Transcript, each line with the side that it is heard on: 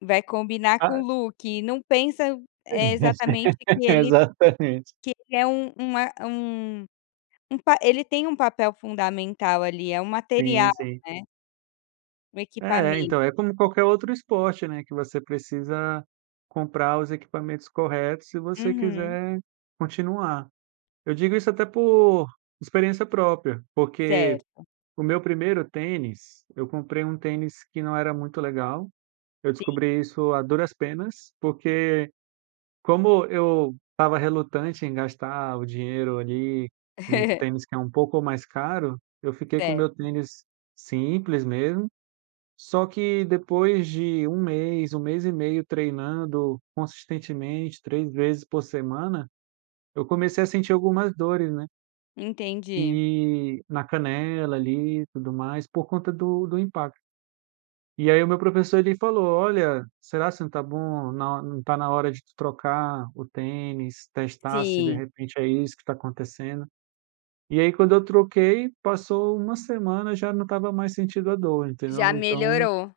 left: Vai combinar com o
right: Ah.
left: look. Não pensa, eh, exatamente que ele
right: Exatamente.
left: que ele é um um é um um pa ele tem um papel fundamental, ali, é um
right: Sim,
left: material,
right: sim.
left: né? O
right: É,
left: equipamento.
right: então, é como qualquer outro esporte, né, que você precisa comprar os equipamentos corretos se você
left: Uhum.
right: quiser continuar. Eu digo isso até por experiência própria, porque
left: Certo.
right: o meu primeiro tênis, eu comprei um tênis que não era muito legal. Eu
left: Sim.
right: descobri isso a duras penas, porque como eu estava relutante em gastar o dinheiro ali, num tênis que é um pouco mais caro, eu fiquei com o meu
left: Certo.
right: tênis simples mesmo, só que depois de 1 mês, 1 mês e meio treinando consistentemente, 3 vezes por semana, eu comecei a sentir algumas dores, né?
left: Entendi.
right: E na canela ali, e tudo mais, por conta do do impacto. E aí, o meu professor, ele falou: "Olha, será se não tá bom? na ho não tá na hora de trocar o tênis, testar se de
left: Sim.
right: repente é isso que tá acontecendo?" E aí, quando eu troquei, passou 1 semana, já não estava mais sentindo a dor,
left: Já
right: entendeu? Então
left: melhorou.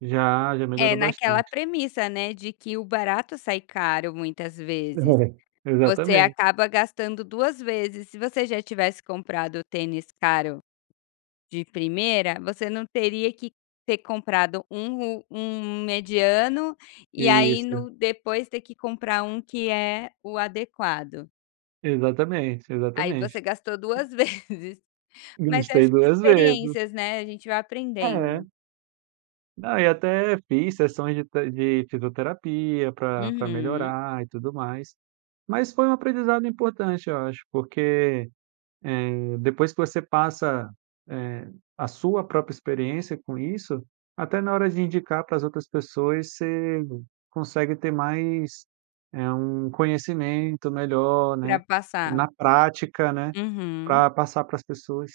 right: Já, já
left: É,
right: melhorou
left: naquela
right: bastante.
left: premissa, né, de que o barato sai caro, muitas vezes.
right: [unintelligible]
left: Você
right: Exatamente.
left: acaba gastando 2 vezes. Se você já tivesse comprado tênis caro de primeira, você não teria que ter comprado um um mediano e aí,
right: Isso.
left: no depois ter que comprar um que é o adequado.
right: Exatamente,
left: Aí,
right: exatamente.
left: você gastou 2 vezes. Mas acho
right: Gastei
left: que
right: 2 vezes.
left: experiências, né? A gente vai
right: É.
left: aprendendo.
right: Não, eu até fiz sessões de te de fisioterapia, pra pra
left: Uhum.
right: melhorar e tudo mais. Mas foi um aprendizado importante, eu acho, porque, eh, depois que você passa, eh, a sua própria experiência com isso, até na hora de indicar para as outras pessoas você consegue ter mais, eh, um conhecimento melhor,
left: Pra
right: né?
left: passar.
right: Na prática, né,
left: Uhum.
right: pra passar para as pessoas.